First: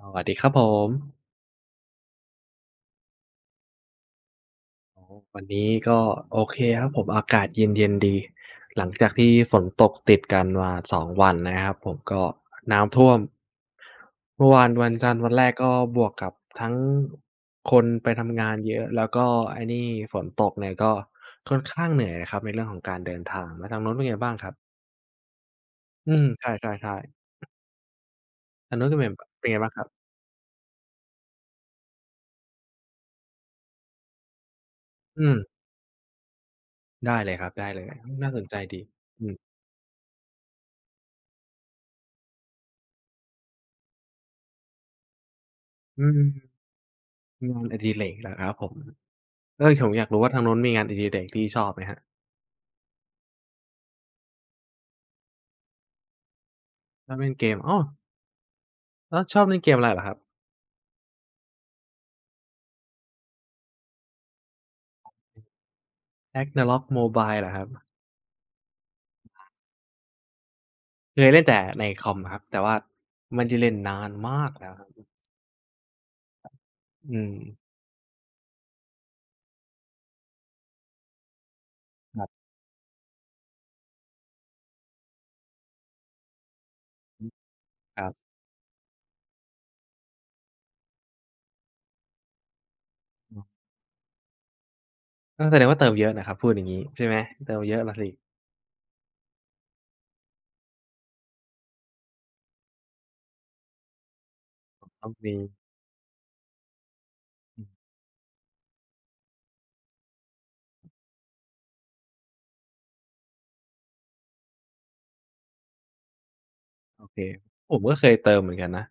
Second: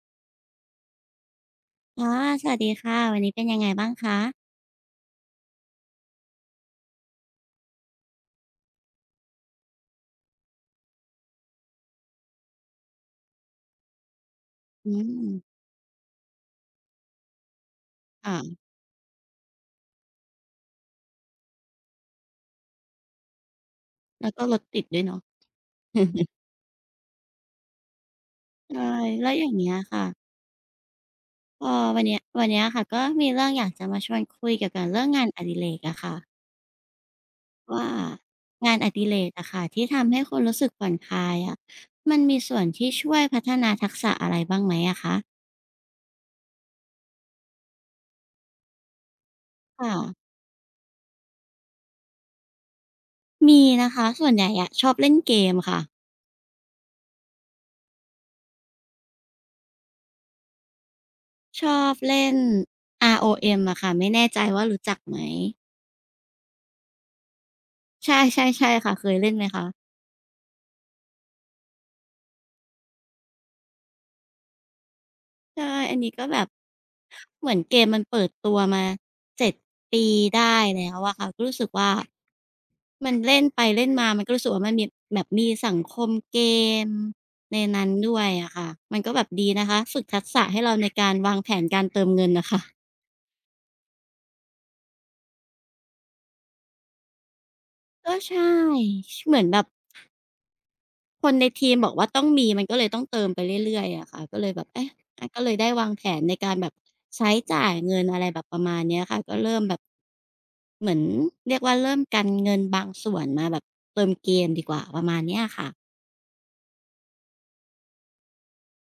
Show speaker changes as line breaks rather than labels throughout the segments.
สวัสดีครับผม
ค่ะสวัสดีค่ะวันนี้เป็นยังไงบ้างคะ
โอ้วันนี้ก็โอเคครับผมอากาศเย็นๆดีหลังจากที่ฝนตกติดกันมา2วันนะครับผมก็น้ำท่วมเมื่อวานวั
อื
นจันทร์วัน
ม
แรกก็บวกกับทั้งคนไปทำงาน
ค่ะ
เยอะแล้วก็ไอ้นี่ฝนตกเนี่ยก็ค่อนข้างเหนื่อยนะครับในเรื่องของการเดินทางแล้วทางนู้นเป็นไง
แล้
บ้า
ว
ง
ก็
ครับ
รถติดด้วยเนาะ
อืม ใช่ๆๆทางนู้น
ใช่
ก็เป็น
แล้วอ
เป็น
ย่าง
ไงบ้า
เงี้
ง
ย
ครับ
ค่ะวันเนี้ยวันเนี้ยค่ะก็มีเรื่องอยากจะมาชวนคุยเกี่ยวกับเรื่อง
อื
งานอ
ม
ดิเรกอะค่ะ
ได้เลยครับได้เลย
ว่า
น่าสนใจ
งาน
ดี
อดิเร
อื
ก
ม
อะค่ะที่ทำให้คุณรู้สึกผ่อนคลายอะมันมีส่วนที่ช่วยพัฒนาทักษะอะไรบ้างไหมอะคะ
อืมงานอดิเรกเหรอครับผม เฮ้ยผม
ค่ะ
อยากรู้ว่าทางนู้นมีงานอดิเรกที่ชอบไหมครับ
มีนะคะส่วนใหญ่อะชอบเล่นเกมค่ะ
ชอบเล่นเกมอ้อแล้วชอบเล่นเกมอะไรเหรอครับ
ชอบเล่น ROM อะค่ะไม่แน่ใจว่ารู้จักไหม
Ragnarok Mobile เหรอครับ
ใช่ๆๆค่ะเคยเล่นไหมคะ
เคยเล่นแต่ในคอมครับแต่ว่าไม่ได้เล่นนานมากแล้วครับ
ใช่ อันนี้ก็แบบ
อืม
เหมือนเกมมันเปิดตัวมา7ปีได้แล้วอะค่ะก็รู้สึกว่า
ครับ
มันเล่นไปเล่นมามันก็รู้สึกว่ามันมีแบบมีสังคมเกม
อือ
ในนั้น
ครับ
ด้วยอะค่ะมันก็แบบดีนะคะฝึกทักษะให้เราในการวางแผนการเติมเงินน่ะค่ะ
อือก็แสดงว่าเติมเยอะนะครับพูดอย่างงี้ใช่ไหมเติมเยอะล่ะสิ
ก็ใช่ชเหมือนแบบ คนในทีมบอกว่าต้องมีมันก็เลยต้องเติมไปเรื่อยๆอะค่ะก็เลยแบบเอ๊ะ
ต้อง
อา
มี
ก็เลยได้วางแผนในการแบบใช้
อื
จ่าย
ม
เงินอะไรแบบประมาณเนี้ยค่ะก็เริ่มแบบเหมือนเรียกว่าเริ่มกันเงินบางส่วนมาแบบเติมเกมดีกว่าประมาณเนี้ยค่ะ
โอเคผมก็เคยเติมเหมือนกันนะ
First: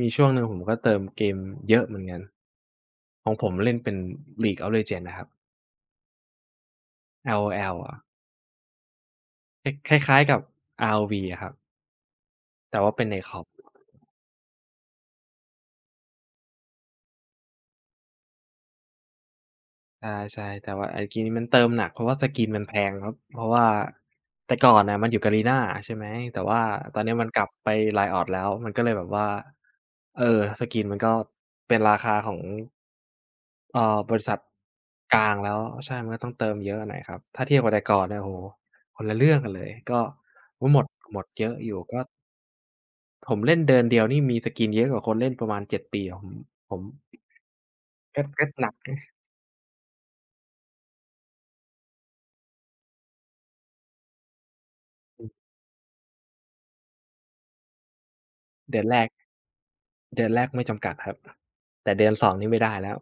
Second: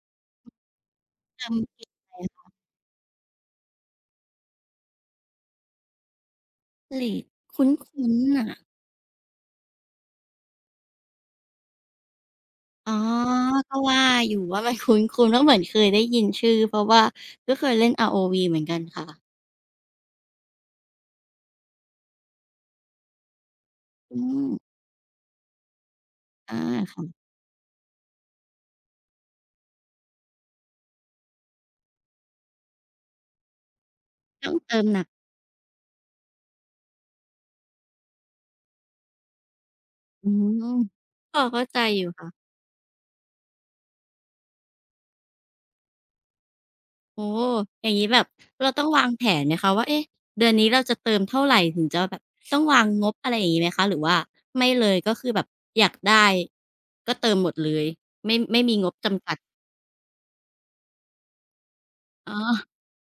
มีช่วงหนึ่งผมก็เติมเกม
เติม
เย
เก
อะ
ม
เหมือน
อะ
กั
ไร
น
คะ
ของผมเล่นเป็น League of Legends นะครับ
เรตคุ้
LOL อะ
นๆน่ะ
คคล้ายๆกับ ROV อะครับแต่
อ๋
ว่า
อ
เป็นในคอม
ก็ว่าอยู่ว่ามันคุ้นๆว่าเหมือนเคยได้ยินชื่อเพราะว่าก็เคยเล่น ROV เหมือนกันค่ะ
ใช่ๆแต่ว่าไอ้กีนนี้มันเติมหนักเพราะว่าสกินมันแพงครับเพราะว่า
อืม
แต่ก่อนน่ะมันอยู่ g a ีน่าใช่ไหมแต่
อา
ว่าตอนนี้
ค่ะ
มันกลับไป Riot แล้วมันก็เลยแบบว่าเออสกินมันก็เป็นราคาของบริษัท
ต้องเติมหนัก
กลางแล้วใช่มันก็ต้องเติมเยอะหน่อยครับถ้าเทียบกับแต่ก่อนเนี่ยโอ้โฮคนละเรื่องกันเลยก็
อืม
โอ้หมดหมด
พอ
เยอะ
เข้า
อยู่
ใจอ
ก็
ยู่ค่ะ
ผมเล่นเดือนเดียวนี่มีสกินเยอะกว่าคนเล่นประมาณเจ็ดปีผม
โอ้อย่างงี้แบ
ก็
บ
ก็ห
เรา
นัก
ต้อ
อ
งวางแผนไหมคะว่าเอ๊ะเดือนนี้เราจะเติมเท่าไหรถึงจะแบบต้องวางงบอะไรอย่างนี้ไหมคะหรือว่าไม่เลยก็
ื
คื
อ
อแบบอยากได้ก็เติมหมดเลยไม่มี
เดือน
งบ
แรก
จำกัด
เดือนแรกไม่จำกัดครับแต่เดือน
อ๋
2นี่ไม่
อ
ได้แล้ว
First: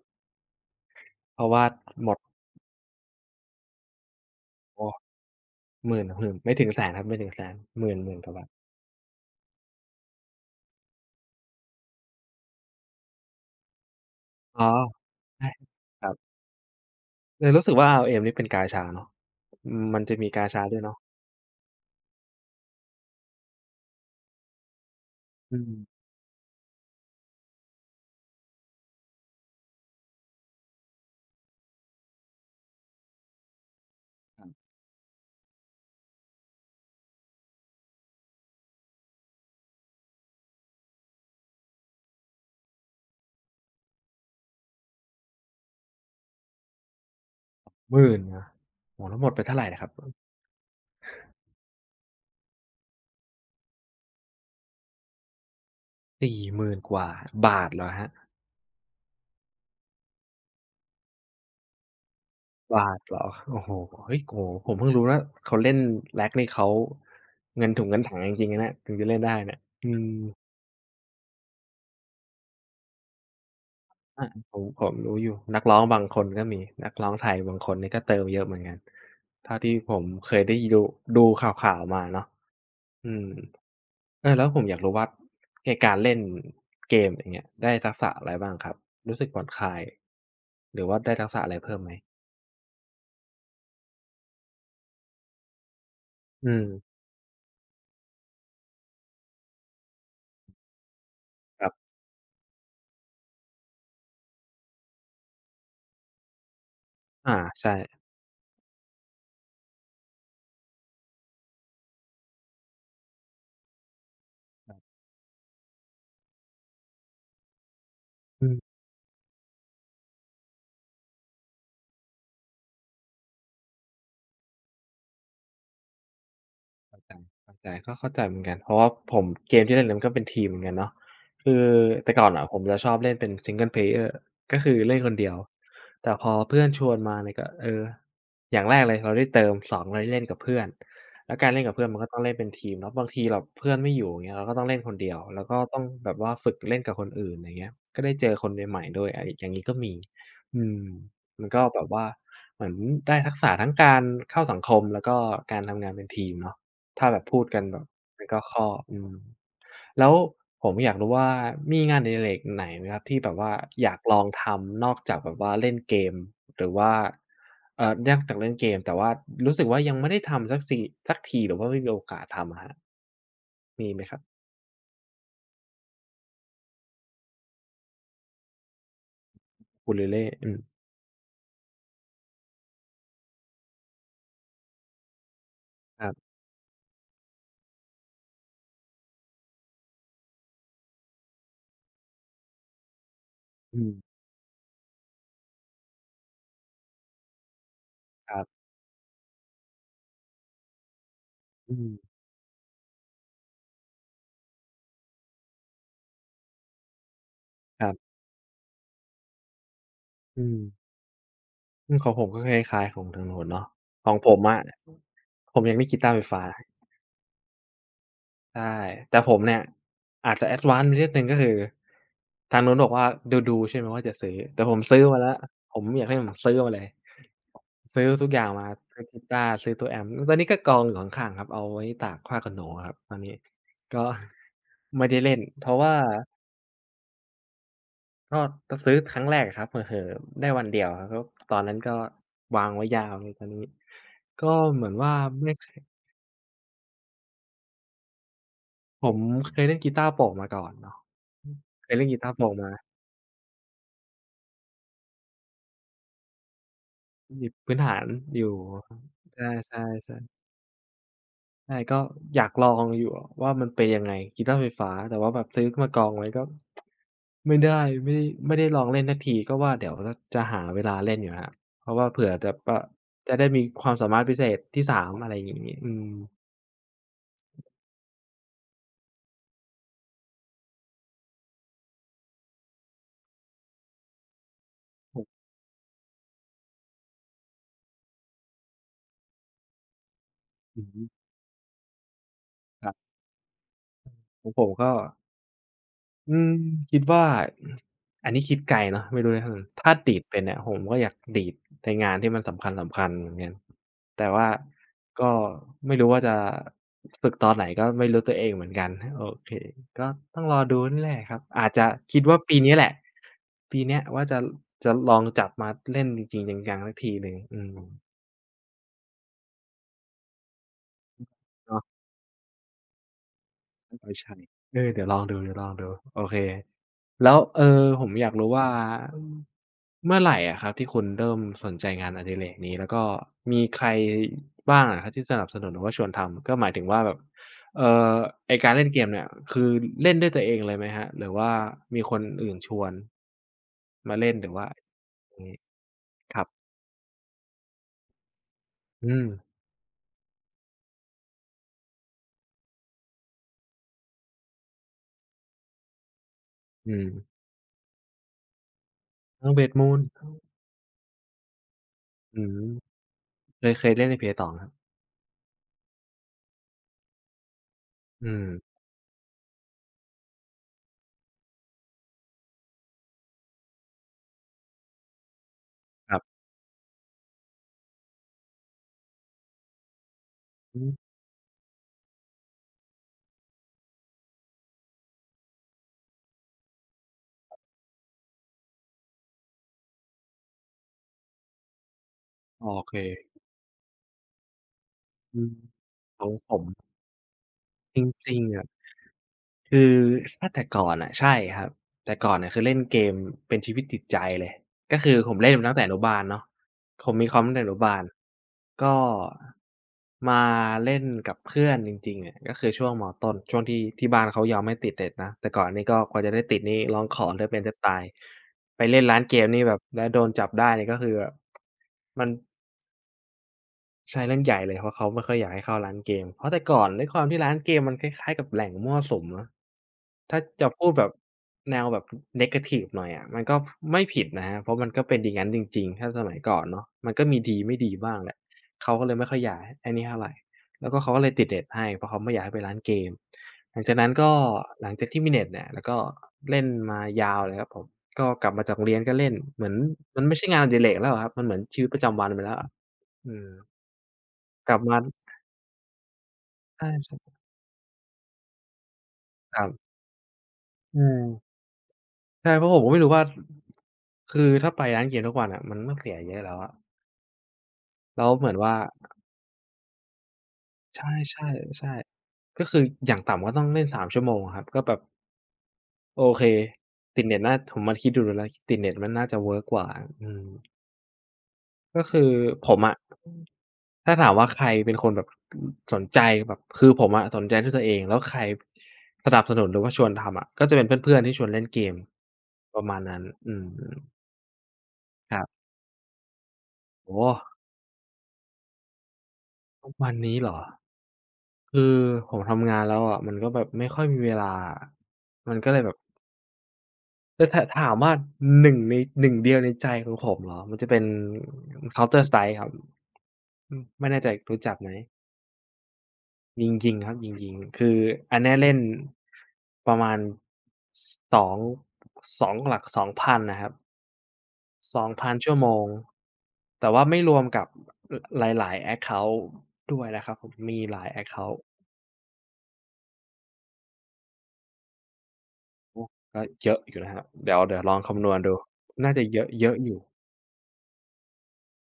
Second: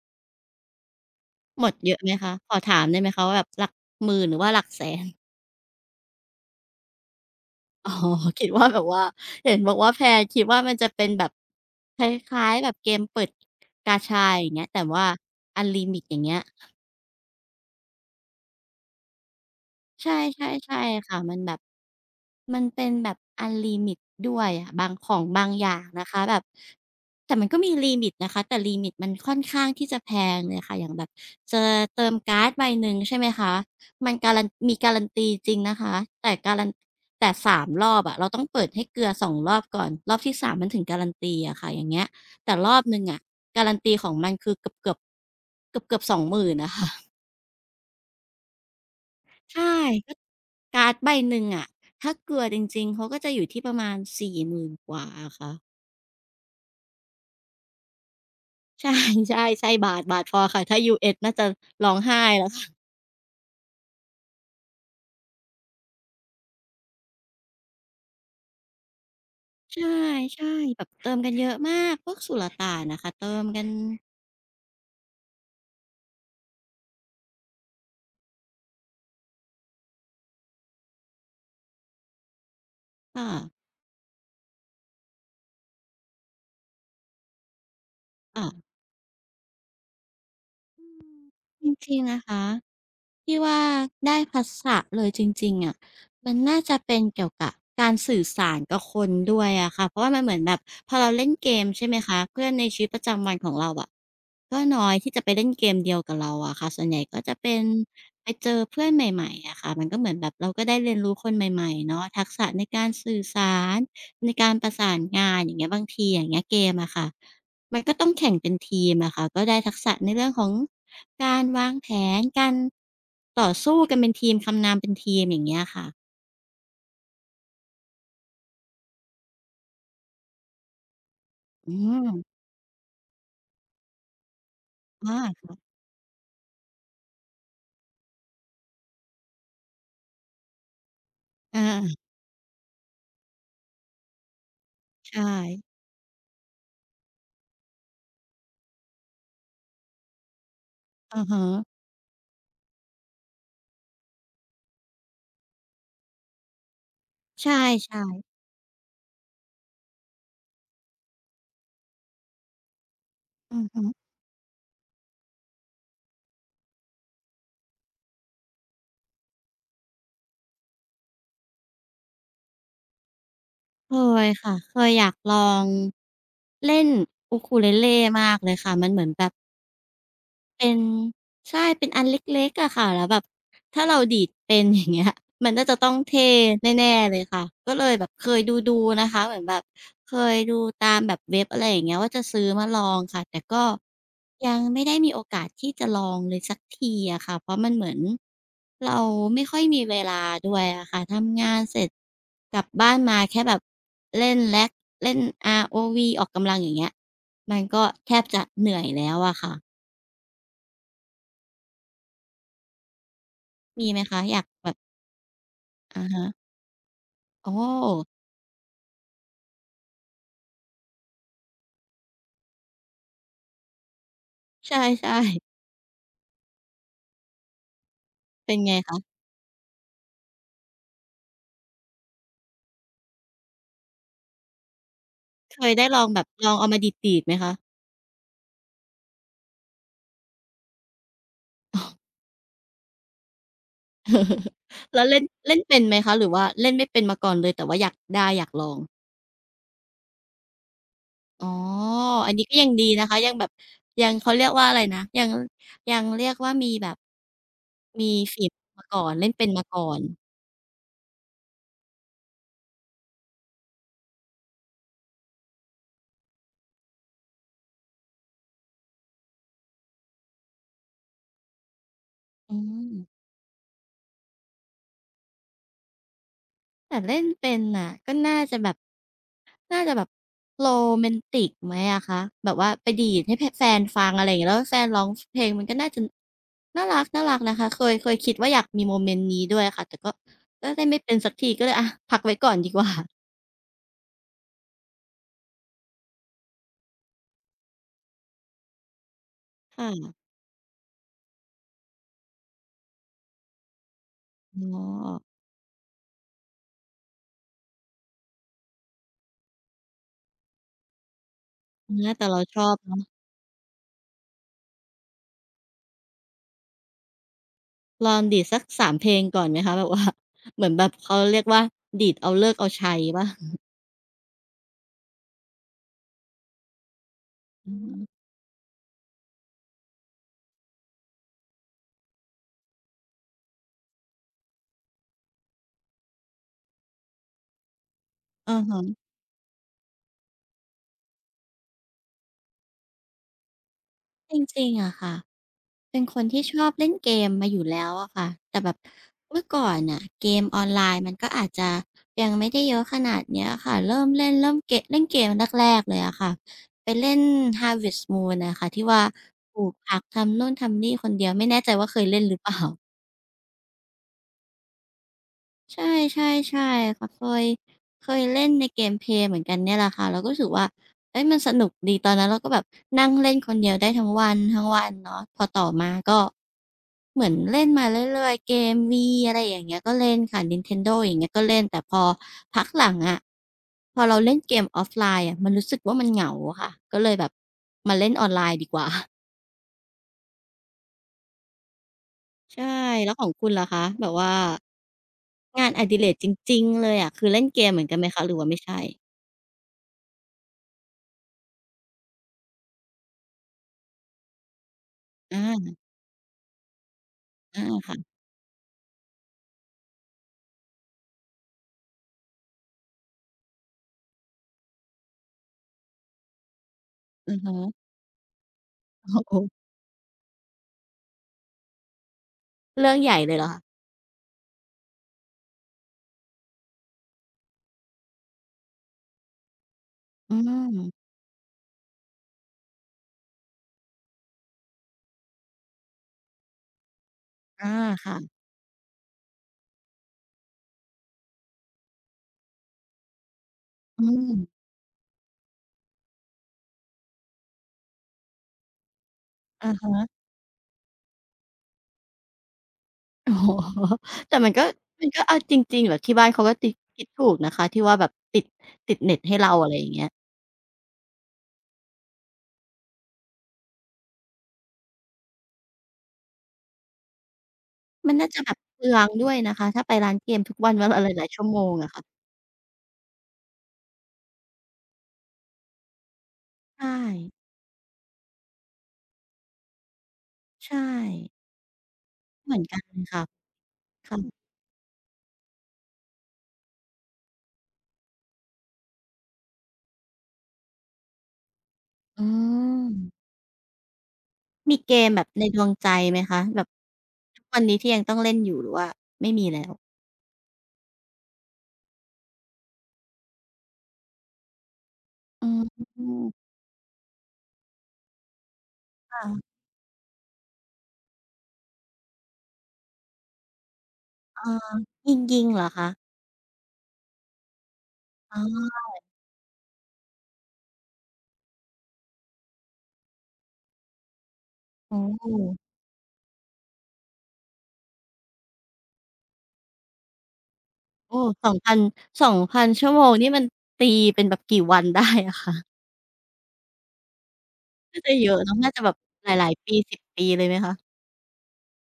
เพราะ
ห
ว่า
มดเยอะ
หม
ไหม
ด
คะขอถามได้ไหมคะว่าแบบหลักหมื่นหรือว่าหลักแส
โอ้
น
10000หมื่นไม่ถึงแสนครับไม่ถึงแสนห
อ๋อ
มื่นหมื่นกว่าบา
คิ
ท
ดว่าแบบว่าเห็นบอกว่าแพลคิดว่ามันจะเป็นแบบคล้ายๆแบบเกมเปิดกาชาอย่าง
อ๋
เงี้
อ
ยแต่ว่า
ใช่
อันลิมิ
ค
ต
รั
อย่าง
บ
เงี้ย
เลยรู้สึกว่า RM นี่เป็นกาชาเนาะอืมมัน
ใช่
จะมีกา
ใช่
ชาด้
ใช่
วยเนาะ
ค่ะมันแบบมันเป็นแบบอันลิมิตด้วยอะบางของบาง
อื
อย่าง
ม
นะคะแบบแต่มันก็มีลิมิตนะคะแต่ลิมิตมันค่อนข้างที่จะแพงเลยค่ะอย่างแบบจะเติมการ์ดใบหนึ่งใช่ไหมคะมันการันมีการันตีจริงนะคะแต่การันแต่สามรอบอะเราต้องเปิดให้เกลือสองรอบก่อนรอบที่3มมันถึงการันตีอะค่ะอย่างเงี้ยแต่รอบหนึ่งอะการันตีของมันคือเกือบๆเกือบๆ20,000องหมื่นอะค่ะ
หมื่นนะโอ้โฮแล้วหมดไปเท่าไร
ใช่
นะครับ
การ์ดใบหนึ่งอะถ้าเกลือจริงๆเขาก็จะอยู่ที่ประมาณ4มื่นกว่าอะค่ะ
4มื่นกว่าบาทเหรอครับ
ใช่ใช่ใช่บาทบาทพอค่ะถ้า US น่าจะร้องไห้แล้วค่ะ
บาทเหรอโอ้โฮเฮ้ยโอ้โฮผมเพิ่งรู้ว่าเขาเล่น RAG นี่เขาเงินถุงเงินถังจริงๆนะเนี่ยถึงจะเล่นได้เนี่ย
ใช
อืม
่ๆแบบเติมกันเยอะมากพวกสุลต่านน่ะค่ะเติมกัน
อาผมรู้อยู่นักร้องบางคนก็มีนักร้องไทยบางคนนี่ก็เติมเยอะเหมือนกันเท่าที่ผมเคยได้ดูดูข่าวๆมาเนาะอื
ค่
มเออแล้วผมอยากรู้ว่าในการเล่นเกมอย่างเงี้ยได้ทักษะอะไร
ะ
บ้างครับรู้สึกผ่อนคลายหรือว่าได้ทักษะอะไร
ๆจ
เพิ่มไหม
ริงๆนะคะ ที่ว่าได้ทักษะเลยจริงๆอะมัน
อื
น่า
ม
จะเป็นเกี่ยวกับการสื่อสารกับคนด้วยอะค่ะ เพราะว่ามันเหมือนแบบพอเราเล่นเก
ค
ม
รั
ใช่
บ
ไหมคะเพื่อนในชีวิตประจำวันของเราอะก็น้อยที่จะไปเล่นเกมเดียวกับเราอะค่ะส่วนใหญ่ก็จะ
อา
เป็น
ใช่
ไปเจอเพื่อนใหม่ๆอะค่ะมันก็เหมือนแบบเราก็ได้เรียนรู้คนใหม่ๆเนาะทักษะในการสื่อสารในการประสานงานอย่างเงี้ยบางทีอย่างเงี้ยเกมอะค่ะมันก็ต้องแข่ง
อื
เป็น
ม
ทีมอะค่ะก็ได้ทักษะในเรื่องของ การวางแผนการต่อสู้กันเป็นทีมทำงานเป็นทีมอย่างเงี้ยค่ะ
เข้าใจก็เข้าใจเหมือนกันเพราะว่าผมเกมที่เล่นเนี่ยมันก็เป็นทีมเหมือนกันเนาะคือ
อื
แต่ก่อน
ม
อะผมจะชอบเล่นเป็น Single Player ก็คือเล่นคนเดียว
อา
แต่พอเพื่อนชวนมาเนี่ยก็เอออย่างแรกเลยเราได้เติม2เราได้เล่นกับเพื่อนแล้วการเล่นกับเพื่อนมั
อา
นก็ต้องเล่นเป็นทีมเนาะบางทีแบบเพื่อนไม่อยู่อย่างเงี้ยเราก็ต้องเล่นคนเดียว
ใช่
แล้วก็ต้องแบบว่าฝึกเล่นกับคนอื่นอย่างเงี้ยก็ได้เจอคนใหม่ๆด้วยอะไรอย่างงี้ก็มีอืม
อะฮะ
มันก็แบบว่าเหมือนได้ทักษะทั้งการเข้าสังคมแล้วก็การทำงานเป็นทีมเนาะ ถ้าแบบพูด
ใช่
กันแบบมันก็
ๆ
ข้ออืมแล้วผมอยากรู้ว่ามีงานอดิเรกไหนไหมครับที่แบบว่า
อือฮึ
อยากลองทำนอกจากแบบว่าเล่นเกมหรือว่านอกจากเล่นเกมแต่ว่ารู้สึกว่ายังไม่ได้ทำสักสีสักทีหรือว่าไม่มีโอกาสทำอะครับมี
เค
ไหมครับ
ยค่ะเคยอยากลองเล่น ukulele มากเลยค่ะมันเหมือนแบบ
อูคูเลเล่อืม
เป็นใช่เป็นอันเล็กๆอะค่ะแล้วแบบถ้าเราดีดเป็น อย่างเงี้ยมันน่าจะต้อง
ครับ
เท่แน่ๆเลยค่ะก็เลยแบบเคยดูๆนะคะเหมือนแบบเคยดูตามแบบเว็บอะไรอย่างเงี้ยว่าจะซื้อมาลองค่ะแต่ก็
อืม
ยังไม่ได้มีโอกาสที่จะลองเลยสักทีอะค่ะเพราะมันเหมือน
ครับ
เราไม่ค่อยมีเวลาด้วยอะค่ะทำงาน
อื
เสร็จ
ม
กลับบ้านมาแค่แบบเล่น RAG เล่น ROV ออกกำลังอย่างเงี้ยมัน
ค
ก็
รับ
แทบจะเหนื่อยแล้วอะค่ะ
อืมอืมของผมก็คล้ายๆของทางโน้นเนาะ
มีไหม
ของ
คะ
ผ
อ
ม
ยาก
อะ
แบบ
ผมยังเล่นกี
อะ
ตาร์ไฟ
ฮะ
ฟ้า
โอ้
ใช่ แต่ผมเนี่ยอาจจะแอดวานซ์ไปนิดหนึ่งก็คือทางนู้นบอกว่าดูๆใช่ไหมว่าจะซื้อแต่ผ
ใช
มซื้อ
่
มาแล้ว
ๆ
ผมอยากให้มันซื้อมาเลยซื้อทุกอย่าง
เป็น
มา
ไงคะ
ซื้อกีตาร์ซื้อตัวแอมป์ตอนนี้ก็กองอยู่ข้างๆครับเอาไว้ตากผ้าขนหนูอะครับตอนนี้ก็ ไม่ได้เล่น
เค
เพ
ย
ราะ
ได้
ว่า
ลองแบบลองเอามาดีดๆไหมคะ
ก็ก็ซื้อครั้งแรกอะครับเผลอๆได้วันเดียวอะครับตอนนั้นก็วางไว้ยาวเลยตอนนี้ก็ เหมือน
แล้ว
ว่า
เล่น
ไม่
เล่น
เค
เป็
ย
นไหมคะหรือว่าเล่นไม่เป็นมาก่อนเลยแต่ว่าอยากได้อยากลอง
ผมเคยเล่นกีตาร์โปร่งมาก่อนเนาะ
อ๋อ
เคยเล่นกีตา
อั
ร์
น
โป
นี้
ร่ง
ก็ยั
มา
งดีนะคะยังแบบยังเขาเรียกว่าอะไรนะยังยังเรียกว่ามีแบบ
มีพื้นฐาน
มี
อ
ฝี
ยู่
มือมาก่อนเล่น
ใช
เป็นมาก่
่
อน
ๆๆใช่ก็อยากลองอยู่อะว่ามันเป็นยังไงกีตาร์ไฟฟ้าแต่ว่าแบบซื้อมากองไว้ก็ไม่ได้ไม่ได้ลองเล่นสักทีก็ว่าเดี๋ยวจะหาเวลาเล่นอยู่ครับเพราะว่าเผื่อจะ
อื
ปะ
ม
จะได้มีความสามารถพิเศษที่3อะไรอย่างงี้อืม
แต่เล่นเป็นน่ะก็น่าจะแบบน่าจะแบบโรแมนติกไหมอะคะแบบว่าไปดีดให้แฟนฟังอะไรอย่างเงี้ยแล้วให้แฟนร้อง
ผ
เพ
ม
ลงมันก็น่าจะน่ารักๆนะคะเคยคิดว่าอยากมีโมเมนต์นี้ด้วยค่ะแต่ก็ก็
อื
เล่
อ
นไม่
ฮึ
เป็นสักทีก็เลยอะพักไว้ก่อนดีก
ค
ว่า
รับของผมก็ อืมคิดว่าอันนี้คิดไกลเนาะไม่รู้นะ
ค
ถ้าดีด
่ะ
เป็นเนี่ยผมก็อยากดีดในงานที่มันสำคัญๆเหมือนกันแต่ว่า
อ๋อ
ก็ไม่รู้ว่าจะฝึกตอนไหนก็ไม่รู้ตัวเองเหมือนกันโอเคก็ต้องรอดูนี่แหละครับอาจจะ
เนื้อ
คิด
แต่
ว่า
เรา
ปี
ชอ
นี้
บ
แหละ
เนาะ
ปีเนี้ยว่าจะลองจับมาเล่นจริงๆจังๆสักทีหนึ่งอืม
ลองดีดสักสามเพลงก่อนไหมคะแบบว่าเหมือนแบบเขาเรียกว่าดีดเอาฤกษ์เอาชัยเปล่า
เออใช่เออเดี๋ยวลองดูเดี๋ยวลองดู โอเค แล้ว
อื
ผม
ม
อยากรู้ว่า เมื่อไหร่อะครับที่คุณเริ่มสนใจงานอดิเรกนี้ แล้วก็มีใครบ้างอะครับที่สนับสนุนหรือว่าชวนทำ ก็หมายถึงว่าแบบเอ่อไอ้
อะ
การเล่นเก
ฮะ
มเนี่ย คือเล่นด้วยตัวเองเลยไหมครับหรือว่ามีคนอื่นชวนมาเล่
จ
นหรือ
ริ
ว่า
งๆอะค่ะ
อย่างงี้
เป็นคน
ค
ที่
รับ
ชอบเล่นเกมมาอยู่แล้วอะค่ะแต่แบบ
อืม
เมื่อก่อนน่ะเกมออนไลน์มันก็อาจจะยังไม่ได้เยอะขนาดเนี้ยค่ะเริ่มเล่นเริ่มเกะเล่นเกมแรกๆเลยอะค่ะไป
อืม
เล่น Harvest Moon น่ะค่ะที่ว่า
อ้าว
ปลูก
Blade
ผั
Moon
กทำนู่นทำนี่คนเดียวไม่แน่ใจว่าเคยเล่นหรือ
อื
เป
ม
ล่า
เคยเล่นใน Play 2ครับ
ใช่ๆ่ใช่ค่ะเคยเคย
อื
เล่
ม
นในเกมเพลย์เหมือนกันเนี่ยแหละค่ะเราก็รู้สึกว่าเฮ้ยมันสนุกดีตอนนั้นเราก็แบบนั่งเล่นคนเดียวได้ทั้งวันทั้งวันเนาะพอต่อมา
ครั
ก็
บ
เหมือนเล่นมาเรื่อยๆเกม Wii อะไรอย่างเงี้ยก็เล่นค่ะ
อื
Nintendo
ม
อย่างเงี้ยก็เล่นแต่พอพักหลังอะพอเราเล่นเกมออฟไลน์อะมันรู้สึกว่ามันเหงาอะค่ะก็เลยแบบมาเล่นออนไลน์ดีกว่า ใช่
โอเค
แล้วของคุณล่ะคะแบบว่า
อืม
งานอดิเรก
ขอ
จ
งผ
ริง
ม
ๆเลยอะคือเล่นเกมเหมือนกั
จ
นไหมคะหรื
ริ
อ
ง
ว่า
ๆ
ไม่
อะ
ใช่
คือถ้าแต่ก่อนน่ะใช่ครับแต่ก่อนเน่ยคือเล่นเกมเป็นชีวิตจิตใจเลยก็คือผมเล่นมาตั้ง
อา
แต่อนุบาลเนาะผมมีคอมตั้ง
อา
แต่อนุบา
ค่ะ
ลก็มาเล่นกับเพื่อนจริงๆอะก็คือช่วงมต้นช่วงที่บ้านเขายอมให้ติดเน็ตนะแต่ก่อนนี่ก็กว่าจะได้ติดนี่ร้องขอ
อะ
แทบ
ฮะ
เป็นแทบตายไปเล่นร้า
โอ้
น
โฮ
เกมนี่แบบแล้วโดนจับได้นี่ก็คือแบบมัน
เรื่องใหญ่เลยเหรอคะ
ใช่เรื่องใหญ่เลยเพราะเขาไม่ค่อยอยากให้เข้าร้านเกมเพราะแต่ก่อนด้วยความที่ร้านเกมมันคล้ายๆกับแหล่งมั่วสุมเนาะ
อื
ถ้าจะ
ม
พูดแบบแนวแบบ negative หน่อยอะมันก็ไม่ผิดนะครับเพราะมันก็เป็นอย่างงั้นจริงๆถ้าสมัยก่อนเนาะมันก็มีดี
อา
ไม่ดีบ้างแหละ
ค่ะ
เขาก็เลยไม่ค่อยอยากไอ้นี่เท่าไรแล้วก็เขาก็เลยติดเน็ตให้เพราะเขาไม่อยากให้ไปร้านเกมหลังจาก
อื
นั้นก็
ม
หลังจากที่มีเน็ตเนี่ยแล้วก็เล่นมายาวเลยครับผมก็กลับมาจากโรงเรียนก็เล่นเหมือ
อะ
น
ฮะ
มันไม่ใช่งานอดิเรกแล้วอะครับมันเหมือนชีวิตประจำวันไปแล้วอะ
โอ้
อื
โฮ
ม
แต่มันก็
กลับมา
มันก็เอาจริงๆเหรอที่บ้านเขาก็ติ
ใช
คิดถูก
่
นะคะที่ว่าแบบติดติดเน็ตให้เรา
ๆครั
อะ
บ
ไรอย่างเงี้ย
อืมใช่เพราะผมก็ไม่รู้ว่าคือถ้าไปร้านเกมทุกวันอะมันต้องเสียเยอะแล้วอะ
มัน
แล้
น่า
ว
จะ
เหมื
แบ
อน
บ
ว่า
เปลืองด้วยนะคะถ้าไปร้านเกมทุกวันวันละห
ใช่
ลายๆชั่
ใช่
วโมง
ใช่
อะค่ะ
ก็คืออย่างต่ำก็ต้องเล่น3ชั่วโมงอะครับก็แบบโอเค
ใช่
ติดเน็ตน่าผมมาคิดดูๆแล้วติดเน็ตมันน่าจะเวิร์กกว่าอืม
ใช่
ก็คือ
เหมือน
ผม
กัน
อะ
ค่ะ
ถ้า
ค่ะ
ถามว่าใครเป็นคนแบบอือสนใจแบบคือผมอะสนใจด้วยตัวเอง แล้วใครสนับสนุนหรือว่าชวนทำอะก็จะเป็นเพื่อนๆที่ชวนเล่นเกม
อื
ประ
ม
มาณนั้นอืม
มีเกมแบบ
ครั
ในด
บ
วงใจไหมคะแบบ
โอ้โฮ
ทุกวันนี้ที่ยังต้องเล่นอยู่หรือว่าไม่มีแล้ว
ทุกวันนี้เหรอคือผมทำงานแล้วอะมันก็แบบไม่ค่อยมีเวลาอะ
อื
มันก็เลย
ม
แบบแต่ถ้าถามว่า1ในหนึ่ง
ค่ะ
เดียวในใจของผมเหรอมันจะเป็น Counter Strike ครับอืมไม่แน่ใจ
เอ
รู้
อ
จักไหม
ยิงๆเหรอคะ
ยิงครับยิงคืออั
อ๋
นเนี้ยเล่น
อ
ประมาณส2งสองหลักสองพันน่ะครับ
โอ้โฮ
2,000ชั่วโมงแต่ว่าไม่รวมกับอหลายๆแอ็กเคานต์ด้วยนะครับผมมีหลาย
โอ้
แอ็กเคานต์
2,000งพันสองพันชั่วโมงนี่มันตีเป็นแบบกี่วันได้อะคะ
โอ้ก็เยอะอยู่นะครับเดี๋ยวลอง
น่าจะ
คำน
เย
วณ
อะ
ดู
เนาะน่าจะแบบ
น่าจะ
ห
เยอะ
ลายๆ
เยอะ
ปี
อยู่
10ปีเลยไหมคะ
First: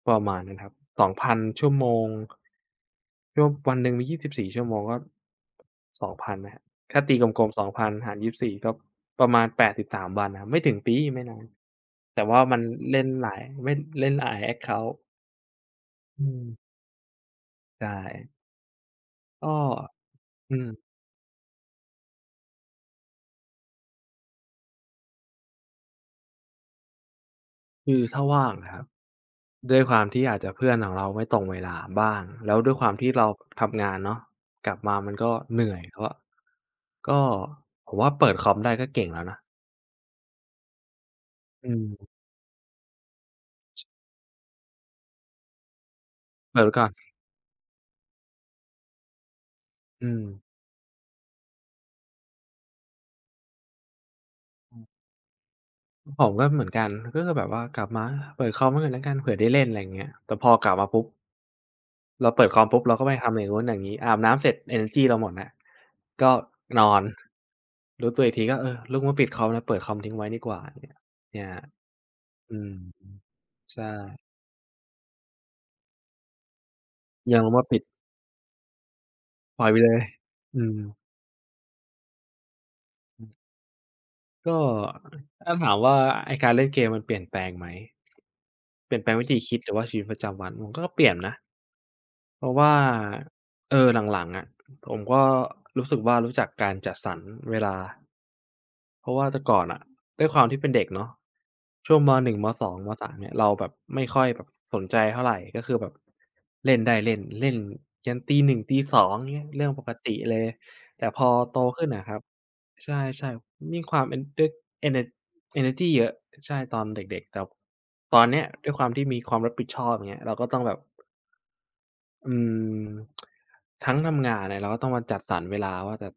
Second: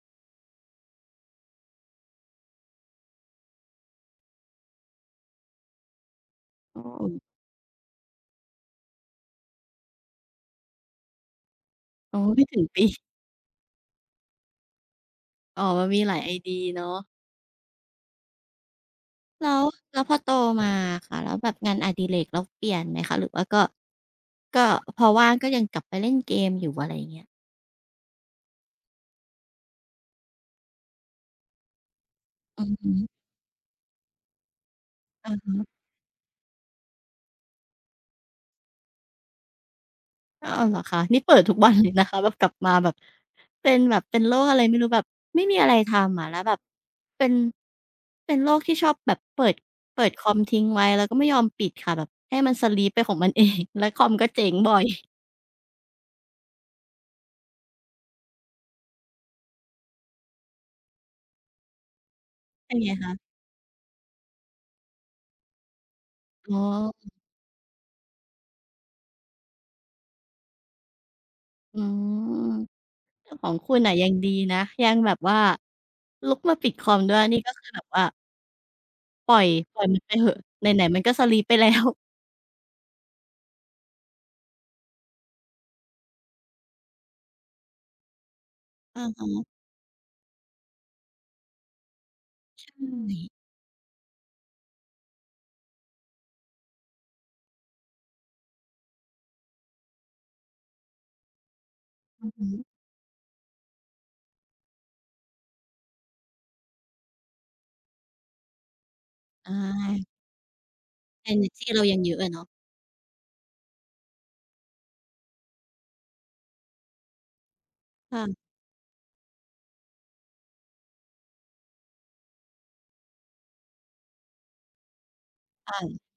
ประมาณนั้นครับ2,000ชั่วโมงชั่ววันหนึ่งมี24ชั่วโมงก็2,000นนะครับถ้าตีก
อ
ลมๆ2,000หาร24ก็ประมาณ83วันนะครับไม่ถึงปีไม่นาน
อ๋อ
แต่ว่า
ไม่
มั
ถึ
น
งปี
เล่นหลายเล่นเล่นหลายแอ็กเคานต์
อ๋อมันมีหลาย
อืม
ID เนาะ
ใช่ก็
แล้วแล้วพอโต
อืม
มาอะค่ะแล้วแบบงานอดิเรกเราเปลี่ยนไหมคะหรือว่าก็ก็พอว่างก็ยังกลับไปเล่นเกมอยู่อะไรอย่างเงี้ย
คือถ้าว่างอะครับ ด้วยความที่อาจจะเพื่อนของเราไม่ตรงเวลาบ้างแล้ว
อื
ด้
อ
วยควา
ฮึ
มที่เราทำงานเนาะกลับมามันก็
อะ
เหนื่อ
ฮะ
ยก็ผมว่าเปิดคอมได้ก็เก่งแล้วนะ
อ้าวเหรอคะนี่เปิดทุก
อื
วันเลยนะ
ม
คะแบบกลับมาแบบเป็นแบบเป็นโรคอะไรไม่รู้แบบไม่มีอะไรทำอะแล้วแบบ
เปิดไว้ก่อน
เป็นเป็นโรคที่ชอบแบบเปิดเปิ
อื
ด
ม
คอมทิ้งไว้แล้วก็ไม่ยอมปิดค่ะแบบให้มัน sleep ไปของมันเอง แล้วคอมก็เจ๊งบ่อย
ผมก็เหมือนกันก็คือแบบว่ากลับมาเปิดคอมไว้ก่อนแล้วกันเผื่อได้เล่นอะไรอย่างเงี้ยแต่พอกลับมาปุ๊บเราเปิดคอม
เป็น
ปุ๊บ
ไง
เราก็ไป
คะ
ทำอย่างนู้นอย่างงี้อาบน้ำเสร็จเอเนอร์จีเราหมดแล้วก็
อ๋
นอน
อ
รู้ตัวอีกทีก็เออลุกมาปิดคอมแล้วเปิดคอมทิ้งไว้ดีกว่าอย่างเงี้ยเนี่ย
อืม
อืม
แต่ของคุณ
ใช่
น่ะยังดีนะยังแบบว่าลุกมาปิดคอมด้วยนี่
ยังลุ
ก็
กมา
คือ
ปิ
แบ
ด
บว่าปล่อย
ปล่อย
ป
ไป
ล่อย
เล
มั
ย
นไปเหอะ
อื
ไห
ม
นๆมันก็ sleep ไปแล้ว
ก็ถ้าถามว่าไอ้การเล่นเกมมันเปลี่ยนแปลงไหม เปลี่ยน
อะ
แปลงวิธี
ฮะ
คิดหรือว่าชีวิตประจำวันมันก็เปลี่ยนนะ เพราะ
ใช
ว่า
่
เออหลังๆอะผมก็รู้สึกว่ารู้จักการจัดสรรเวลา เพราะว่าแต่ก่อนอ่ะด้วยความที่เป็นเด็กเนาะช่วงม
อือ
.1 ม
ฮึ
.2 ม .3 เนี่ยเราแบบไม่ค่อยแบบสนใจเท่าไรก็คือแบบเล่นได้เล่นเล่นยันตีหนึ่งตีสองเงี้ย
อ
เรื่องปก
า
ติเลยแต่พอ
เอเนอร์
โต
จีเรา
ขึ้น
ยัง
นะค
เย
รั
อะ
บ
อะเนาะ
ใช่ๆมีความเอ็นด้วยเอเนเอเนอร์จีเยอะใช่ตอนเด็กๆแต่ตอน
ค่ะ
เนี้ยด้วยความที่มีความรับผิดชอบอย่างเงี้ยเราก็ต้องแบบอืมทั้งทำงานเนี่ยเราก็ต้องมาจัดสรรเวลาว่า
ค่ะ
จะ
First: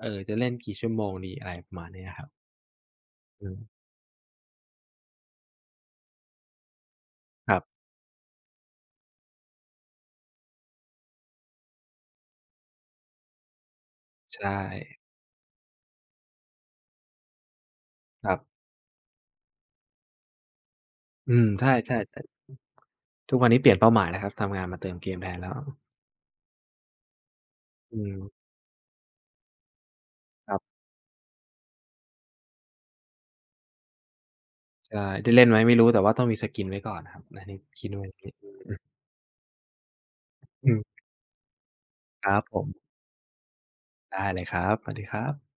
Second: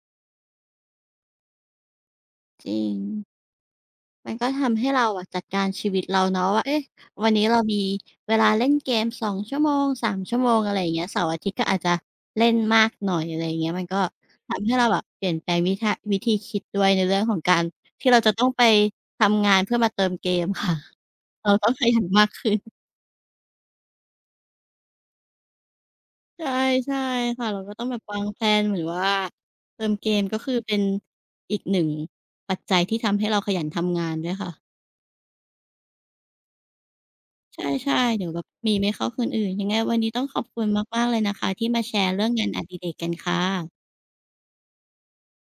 จะเล่นกี่ชั่วโมงดีอะไรประมาณเนี้ยครับ
จริง
อืม
มันก็ทำให้เราอะจัดการชีวิตเราเนาะว่าเอ๊ะวันนี้
ครั
เรา
บ
มีเวลาเล่นเกม2ชั่วโมง3ชั่วโมงอะไรอย่างเงี้ยเสาร์อาทิตย์ก็อาจจะเล่นมากหน่อยอะไรอย่างเงี้ยมันก็
ใช่
ทำให้เราแบบเปลี่ยนแปลงวิทะวิธีคิดด้วยในเรื่องของการที่เรา
ค
จะ
รั
ต้องไป
บ
ทำงานเพื่อมาเติมเกมค่ะ
อื ม
เราต้องข
ใช่
ยัน
ๆแต่
มากขึ้น
ทุกวันนี้เปลี่ยนเป้าหมายแล้วครับทำงานมาเติมเกมแทนแล้ว
ใช่ใช่ค่ะเราก็ต้องแบ
อื
บ
ม
วางแพลนเหมือนว่าเติมเกมก็
ค
คือ
รั
เป็
บ
นอีกหนึ่งปัจจัยที่ทำให้เราขยันทำงานด้วยค่ะ
ใช่ได้เล่นไหมไม่รู้แต่ว่าต้องมีสกินไว้ก่อนครับอันนี้
ใ
คิด
ช่
ไว้อย่า
ๆ
ง
เดี๋ยวแบบ
งี้
มีไม่เข้าคนอื่นยังไงวันนี้ต้องขอบคุณ
อืม
มากๆเลยนะคะที่มาแชร์
ค
เรื่อง
รับ
งาน
ผ
อ
ม
ดิเรกกันค่ะ
ได้เลยครับสวัสดีครับ